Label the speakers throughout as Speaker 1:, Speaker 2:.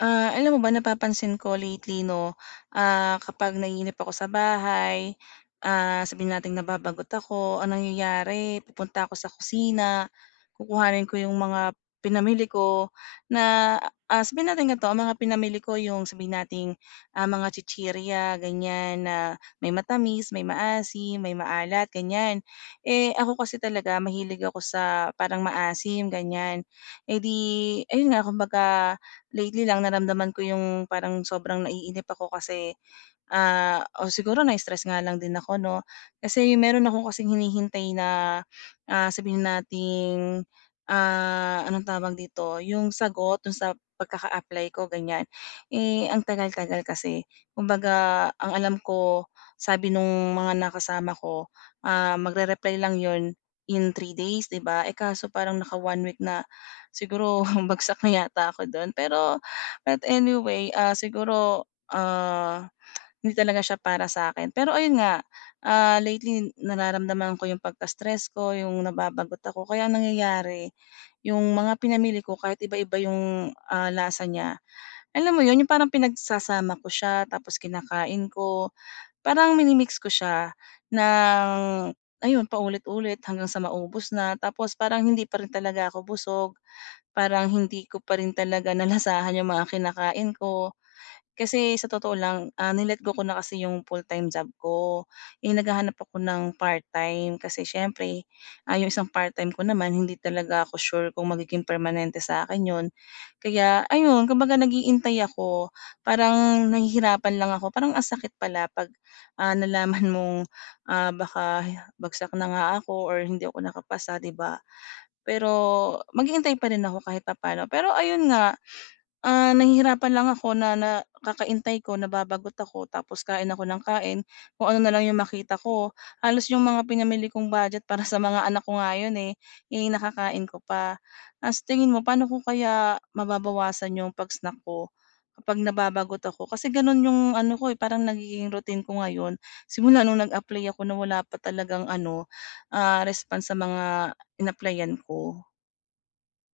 Speaker 1: Ah, alam mo ba napapansin ko lately 'no, ah, kapag naiinip ako sa bahay, ah, sabihin nating nababagot ako, ang nangyayari pupunta ako sa kusina, kukuhanin ko yung mga pinamili ko na, ah, sabihin natin gantio, ang mga pinamili ko yung sabihin nating, ah, mga chichirya gan'yan na may matamis, may maasim, may maalat gan'yan. Eh, ako kasi talaga mahilig ako sa parang maasim gan'yan. Eh, 'di ayun nga kumbaga lately lang naramdaman ko yung parang sobrang naiinip ako kasi, ah, o siguro na-stress nga lang din ako 'no. Kasi meron akong kasing hinihintay na, ah, sabihin nating, ah, anong tawag dito yung sagot dun sa pagkaka-apply ko gan'yan, eh, ang tagal-tagal kasi. Kumbaga ang alam ko sabi nung mga nakasama ko, ah, magre-reply lang 'yon in 3 days, di ba. Eh, kaso parang naka-one week na, siguro bagsak na yata ako dun. Pero but anyway, ah, siguro, ah, hindi talaga siya para sa'kin. Pero ayun nga, ah, lately nararamdaman ko yung pagka-stress ko, yung nababagot ako. Kaya ang nangyayari yung mga pinamili ko kahit iba-iba yung, ah, lasa niya, alam mo 'yon yung parang pinagsasama ko siya tapos kinakain ko parang mini-mix ko siya ng ayun paulit-ulit hanggang sa maubos na tapos parang hindi pa rin talaga ako busog parang hindi ko pa rin talaga nalasahan yung mga kinakain ko. Kasi sa totoo lang, ah, ni-let go ko na kasi yung full-time job ko, eh, naghahanap ako ng part-time kasi siyempre, ah, yung isang part-time ko naman hindi talaga ako sure kung magiging permanente sa akin 'yon. Kaya ayun kumbaga naghihintay ako, parang nahihirapan lang ako parang ang sakit pala pag, ah, nalaman mong, ah, baka bagsak na nga ako or hindi ako nakapasa, di ba. Pero maghihinntay pa rin ako kahit papano. Pero ayun nga, ah, nahihirapan lang ako na na kakahintay ko, nababagot ako tapos kain ako nang kain kung ano na lang 'yong makita ko halos yung mga pinamili kong budget para sa mga anak ko nga 'yon, eh, eh nakakain ko pa. Ah, sa tingin mo paano ko kaya mababawasan yung pag-snack ko kapag nababagot ako? Kasi gano'n yung ano ko, eh, parang nagiging routine ko ngayon, simula nung nag-apply ako na wala pa talagang ano, ah, response sa mga inapplyan ko.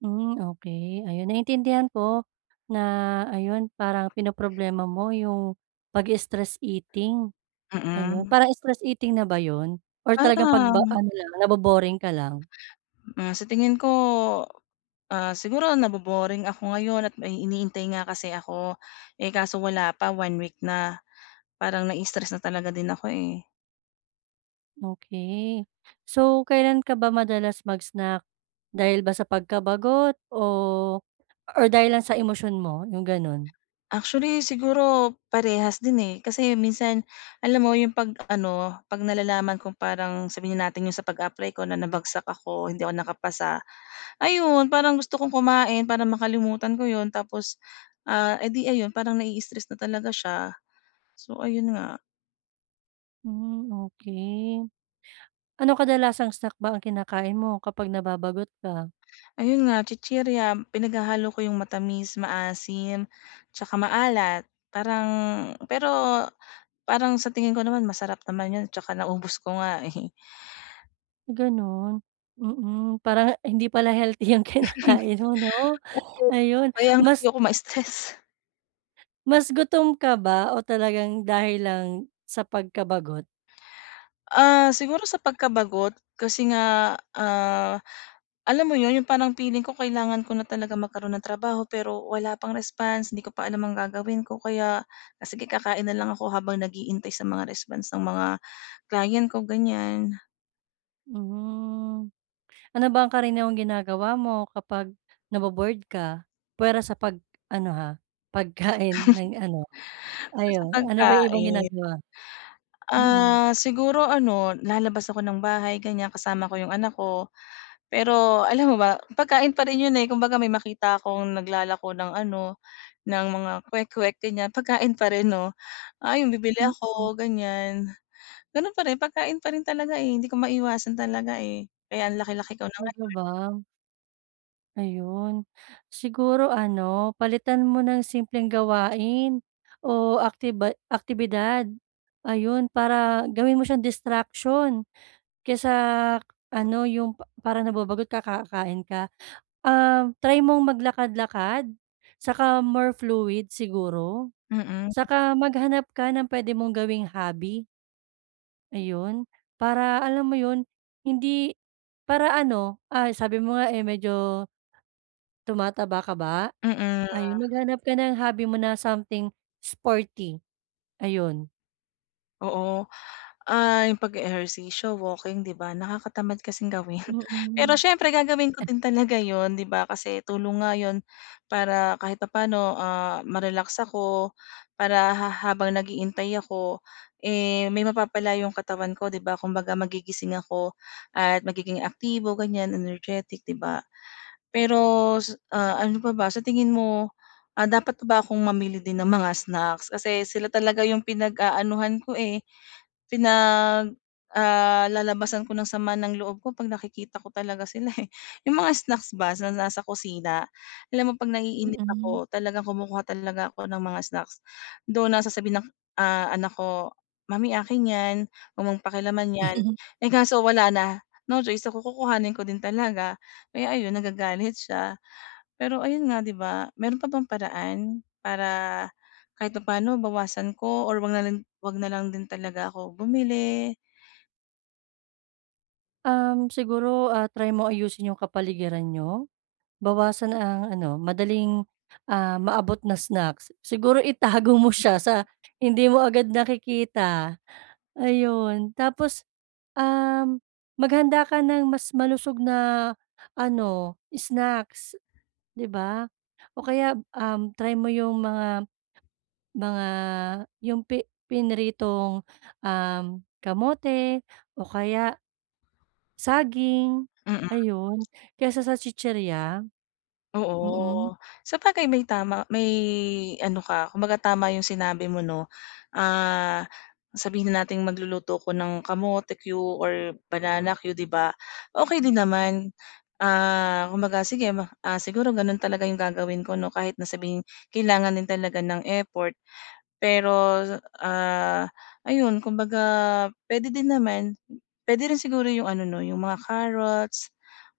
Speaker 2: Hmm okey ayun naiintindihan ko na, ayun, parang pinoproblema mo yung pagi-stress eating, ayun.
Speaker 1: Mm.
Speaker 2: Parang stress eating na ba yun? Or talagang 'pag ba
Speaker 1: Parang
Speaker 2: ano lang nabo-boring ka lang?
Speaker 1: Ah, sa tingin ko, ah, siguro nabo-boring ako ngayon at may hinihintay nga kasi ako, eh kaso wala pa 1 week na parang nai-stress na talaga din ako eh.
Speaker 2: Okey. So, kailan ka ba madalas mag-snack, dahil ba sa pagkabagot o or dahil lang sa emosyon mo yung ganun?
Speaker 1: Actually, siguro parehas din eh. Kasi minsan alam mo 'yong 'pag ano, 'pag nalalaman kung parang sabihin na nating 'yong sa pag-a-apply ko na nabagsak ako, hindi ako nakapasa, ayun parang gusto kong kumain para makalimutan ko 'yon, tapos, ah, eh di ayun parang nai-stress na talaga siya, so ayun nga.
Speaker 2: Hmm okey. Ano kadalasang snack ba ang kinakain mo kapag nababagot ka?
Speaker 1: Ayun nga chichirya, pinaghahalo ko yung matamis, maasim tsaka maalat. Parang pero parang sa tingin ko naman masarap naman yun tsaka naubos ko nga eh.
Speaker 2: Gano'n, mm. Parang hindi pala healthy ang kinakain mo 'no,
Speaker 1: Oo,
Speaker 2: ayun
Speaker 1: kaya nga
Speaker 2: mas
Speaker 1: ayoko ma-stress.
Speaker 2: Mas gutom ka ba o talagang dahil lang sa pagkabagot?
Speaker 1: Ah, siguro sa pagkabagot, kasi nga, ah, alam mo 'yon yung parang feeling ko, kailangan ko na talaga magkaroon ng trabaho pero wala pang response, hindi ko pa alam ang gagawin ko, kaya, ah, sige kakain na lang ako habang naghihintay sa mga response ng mga client ko, gan'yan.
Speaker 2: Hmm. Ano ba ang karaniwang ginagawa mo kapag nabo-bored ka? Puwera sa pag-ano, ha, pagkain ng ano
Speaker 1: Ah, sa
Speaker 2: ayon, ano ba yung ibang
Speaker 1: pagkain.
Speaker 2: ginagawa? Mm.
Speaker 1: Ah, siguro ano, lalabas ako ng bahay gan'yan, kasama ko yung anak ko. Pero alam mo ba pagkain pa rin 'yon, eh, kumbaga may makita akong naglalako ng ano, ng mga kwek-kwek gan'yan, pagkain pa rin 'no, ayun bibili
Speaker 2: Mm.
Speaker 1: ako gan'yan. Gano'n pa rin pagkain pa rin talaga, eh, hindi ko maiwasan talaga, eh. Kaya ang laki-laki ko na
Speaker 2: Talaga
Speaker 1: ngayon.
Speaker 2: ba? Ayun. Siguro ano, palitan mo ng simpleng gawain o aktiba aktibidad, ayun. Para gawin mo siyang distraction kaysa ano yung pa para nababagot ka kakain ka. Um, try mong maglakad-lakad saka more fluid siguro
Speaker 1: Mm.
Speaker 2: saka maghanap ka ng puwede mong gawing hobby. Ayun. Para alam mo yun, hindi para ano, ah, sabi mo nga, eh, medyo tumataba ka ba?
Speaker 1: Mm.
Speaker 2: Ayun, maghanap ka ng hobby mo na something sporty, ayun.
Speaker 1: Oo. Ah, yung pag-e-ehersisyo, walking, 'di ba, nakakatamad kasing gawin. Pero
Speaker 2: Mm.
Speaker 1: siyempre gagawin ko din talaga yun, 'di ba, kasi tulong nga yun para kahit papaano, ah, ma-relax ako. Para ha habang naghihintay ako, eh, may mapapala yung katawan ko, 'di ba? Kumbaga, magigising ako at magiging aktibo, ganyan, energetic, 'di ba? Pero sa ah, ano pa ba? Sa tingin mo, ah, dapat na ba akong mamili din ng mga snacks kasi sila talaga yung pinag-aanuhan ko, eh, pinag, ah, lalabasan ko ng sama ng loob ko 'pag nakikita ko talaga sila, eh. Yung mga snacks ba sa nasa kusina. Alam mo 'pag naiinip
Speaker 2: Mm.
Speaker 1: ako talagang kumukuha talaga ako ng mga snacks. Though na sasabihin ng, ah, anak ko, "Mommy, akin 'yan. Wag mong pakialaman 'yan." Eh, kaso wala na. No choice ako, kukukuhanin ko din talaga. Kaya ayun, nagagalit siya. Pero ayun nga, 'di ba? Meron pa bang paraan para kahit papa'no bawasan ko or 'wag na lang 'wag na lang din talaga ako bumili?
Speaker 2: Um, siguro, ah, try mo ayusin 'yung kapaligiran niyo. Bawasan ang ano, madaling, ah, maabot na snacks. Siguro itago mo siya sa hindi mo agad nakikita. Ayon, tapos, um, maghanda ka ng mas malusog na ano snacks, 'di ba. O kaya, um, try mo 'yung mga mga 'yung pi pinritong, um, kamote o kaya, saging,
Speaker 1: Mm.
Speaker 2: ayun, kaysa sa chichirya. Mm.
Speaker 1: Oo. Sabagay may tama may ano ka, kumbaga tama 'yung sinabi mo 'no. Ah, sabihin na nating magluluto ako ng kamote cue or banana cue, 'di ba. Okey din naman, ah, kumbaga sige ma ah, siguro gano'n talaga 'yung gagawin ko 'no kahit na sabihing kailangan din talaga ng effort. Pero, ah, ayun kumbaga puwede din naman, puwede rin siguro 'yung ano 'no, 'yung mga carrots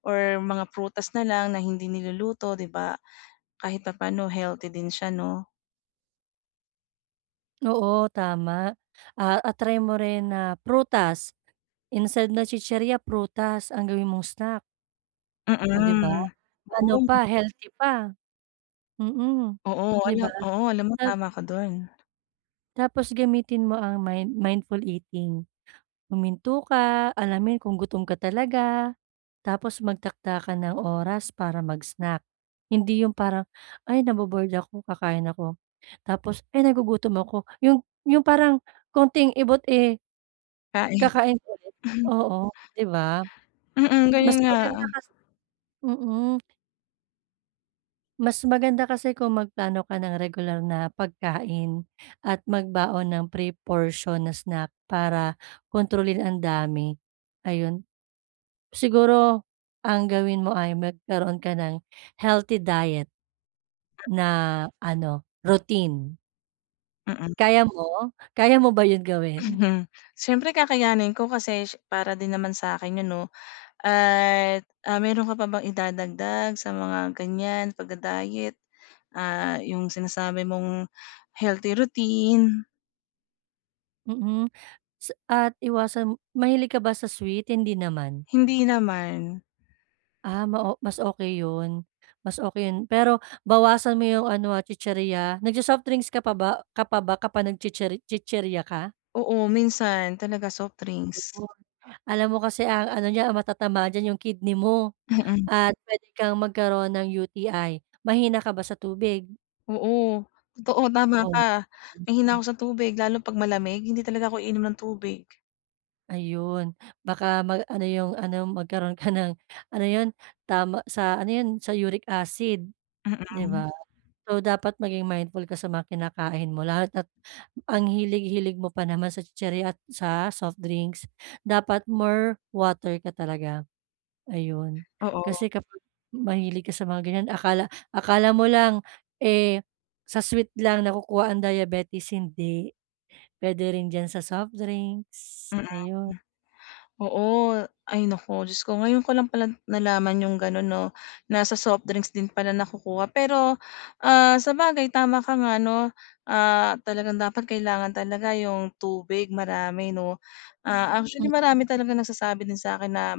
Speaker 1: or mga prutas na lang na hindi niluluto, 'di ba. Kahit papaano healthy din siya, 'no.
Speaker 2: Oo, tama. Ah, a try mo rin na prutas. Instead na chichirya prutas ang gawin mong snack. Oh, di ba?
Speaker 1: Mm.
Speaker 2: Ano
Speaker 1: Oo.
Speaker 2: pa, healthy pa. Mm,
Speaker 1: Oo.
Speaker 2: di
Speaker 1: Ano
Speaker 2: ba?
Speaker 1: oo. Alam mo,
Speaker 2: Health
Speaker 1: tama ka dun.
Speaker 2: Tapos gamitin mo ang mind mindful eating. Huminto ka, alamin kung gutom ka talaga, tapos magtakda ka ng oras para mag-snack. Hindi yung parang, "Ay, nabo-bored ako kakain ako." tapos, "Ay, nagugutom ako." yung yung parang konting ibot, eh
Speaker 1: Kain.
Speaker 2: kakain ulit. Oo, di ba?
Speaker 1: Mm,
Speaker 2: Mas
Speaker 1: ganyan nga.
Speaker 2: maganda kasi mm. Mas maganda kasi kung magplano ka ng regular na pagkain at magbaon ng pre-portion na snack para kontrolin ang dami, ayun. Siguro ang gawin mo ay magkaroon ka ng healthy diet na ano, routine.
Speaker 1: Mm.
Speaker 2: Kaya mo? Kaya mo ba 'yon gawin?
Speaker 1: Mhm, siyempre kakayanin ko kasi siye para din naman sa'kin 'yon 'no, at ah, meron ka pa bang idadagdag sa mga gan'yan pagda-diet, ah, yung sinasabi mong healthy routine?
Speaker 2: Mm, sa at iwasan mahilig ka ba sa sweet, hindi naman?
Speaker 1: Hindi naman.
Speaker 2: Ah, ma o mas okey 'yon, mas okey 'yon pero bawasan mo yung ano, ah, chichirya. Nag-so-softdrinks ka pa ba ka pa ba kapag nag-chichir chichirya ka?
Speaker 1: Oo, minsan talaga soft drinks.
Speaker 2: Gano'n. Alam mo kasi ang ano niya ang matatamaan diyan yung kidney mo
Speaker 1: Mm.
Speaker 2: at pwede kang magkaroon ng UTI. Mahina ka ba sa tubig?
Speaker 1: Oo, totoo tama
Speaker 2: Oh,.
Speaker 1: ka mahina ako
Speaker 2: [unintelligible]
Speaker 1: sa tubig lalo 'pag malamig, hindi talaga ako iinom ng tubig.
Speaker 2: Ayun baka ma ano yung ano, magkaroon ka ng ano 'yon, tama sa ano 'yon, sa uric acid, di
Speaker 1: Mm.
Speaker 2: ba? So, dapat maging mindful ka sa mga kinakain mo lahat at ang hilig-hilig mo pa naman sa chichirya at sa soft drinks. Dapat more water ka talaga. Ayun.
Speaker 1: Oo.
Speaker 2: Kasi kapag mahilig ka sa mga gan'yan akala akala mo lang, eh, sa sweet lang nakukuha ang diabetes hindi, puwede rin diyan sa soft drinks,
Speaker 1: Mm, hmm.
Speaker 2: ayun.
Speaker 1: Oo ay, naku Diyos ko ngayon ko lang pala nalaman yung gano'n 'no, na sa soft drinks din pala nakukuha pero, ah, sabagay tama ka nga 'no, ah, talagang dapat kailangan talaga yung tubig marami 'no. Ah,
Speaker 2: Mm.
Speaker 1: actually marami talagang nagsasabi din sa'kin na,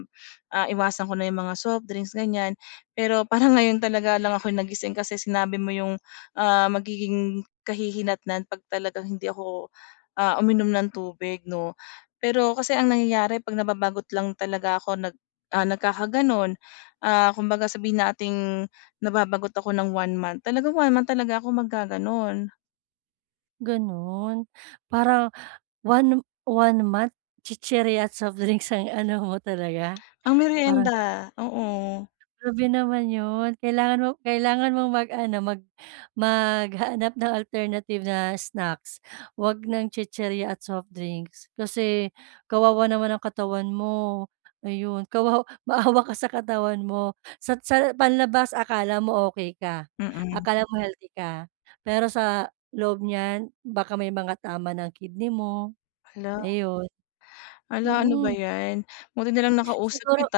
Speaker 1: ah, iwasan ko na yung mga softdrinks gan'yan. Pero parang ngayon talaga lang ako'y nagising kasi sinabi mo yung, ah, magiging kahihinatnan 'pag talagang hindi ako, ah, uminom ng tubig 'no. Pero kasi ang nangyayari 'pag nababagot lang talaga ako nag ah, nagkakagano'n, ah, kumbaga sabihin nating nababagot ako ng one month, talagang one-month talaga ako maggagano'n.
Speaker 2: Gano'n? Parang one one-month chichirya at softdrinks ang ano mo talaga.
Speaker 1: Pang
Speaker 2: Parang [unintelligible]
Speaker 1: merienda, oo.
Speaker 2: Grabe naman 'yun. Kailangan mo kailangan mong mag-ano, mag maghanap ng alternative na snacks. Huwag ng chichirya at softdrinks. Kasi kawawa naman ang katawan mo. Ayun, kawaw maawa ka sa katawan mo. Sa sa panlabas akala mo ok ka,
Speaker 1: Mm.
Speaker 2: akala mo healthy ka. Pero sa loob niyan, baka may mga tama na ang kidney mo.
Speaker 1: Hala.
Speaker 2: Ayun.
Speaker 1: Hala, ano ba
Speaker 2: Mm.
Speaker 1: 'yan. Buti na lang nakausap
Speaker 2: Siguro
Speaker 1: kita.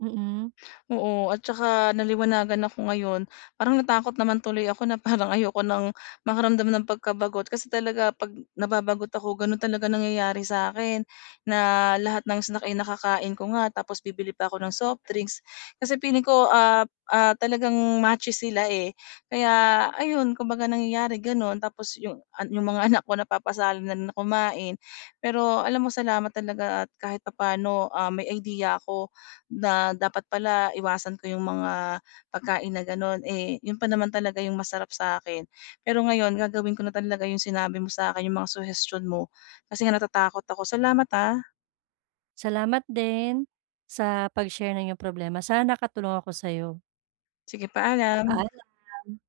Speaker 2: Mm.
Speaker 1: Oo, at saka naliwanagan ako ngayon. Parang natakot naman tuloy ako na parang ayoko nang makaramdam ng pagkabagot. Kasi talaga 'pag nababagot ako, gano'n talaga nangyayari sa 'kin na lahat ng snack ay nakakain ko nga. Tapos bibili pa ako ng softdrinks. Kasi feeling ko, ah, ah, talagang matches sila, eh. Kaya, ayun, kumbaga nangyayari gano'n. Tapos 'yong an 'yong mga anak ko napapasali na rin na kumain. Pero alam mo, salamat talaga at kahit papaano, ah, may idea ako na dapat pala iwasan ko 'yong mga pagkain na gano'n. Eh, 'yon pa naman talaga 'yong masarap sa akin. Pero ngayon gagawin ko na talaga 'yong sinabi mo sa 'kin, 'yong mga suhestiyon mo. Kasi nga natatakot ako. Salamat, ah.
Speaker 2: Salamat din sa pag-share ng inyong problema. Sana nakatulong ako sa 'yo.
Speaker 1: Sige, paalam.
Speaker 2: Paalam.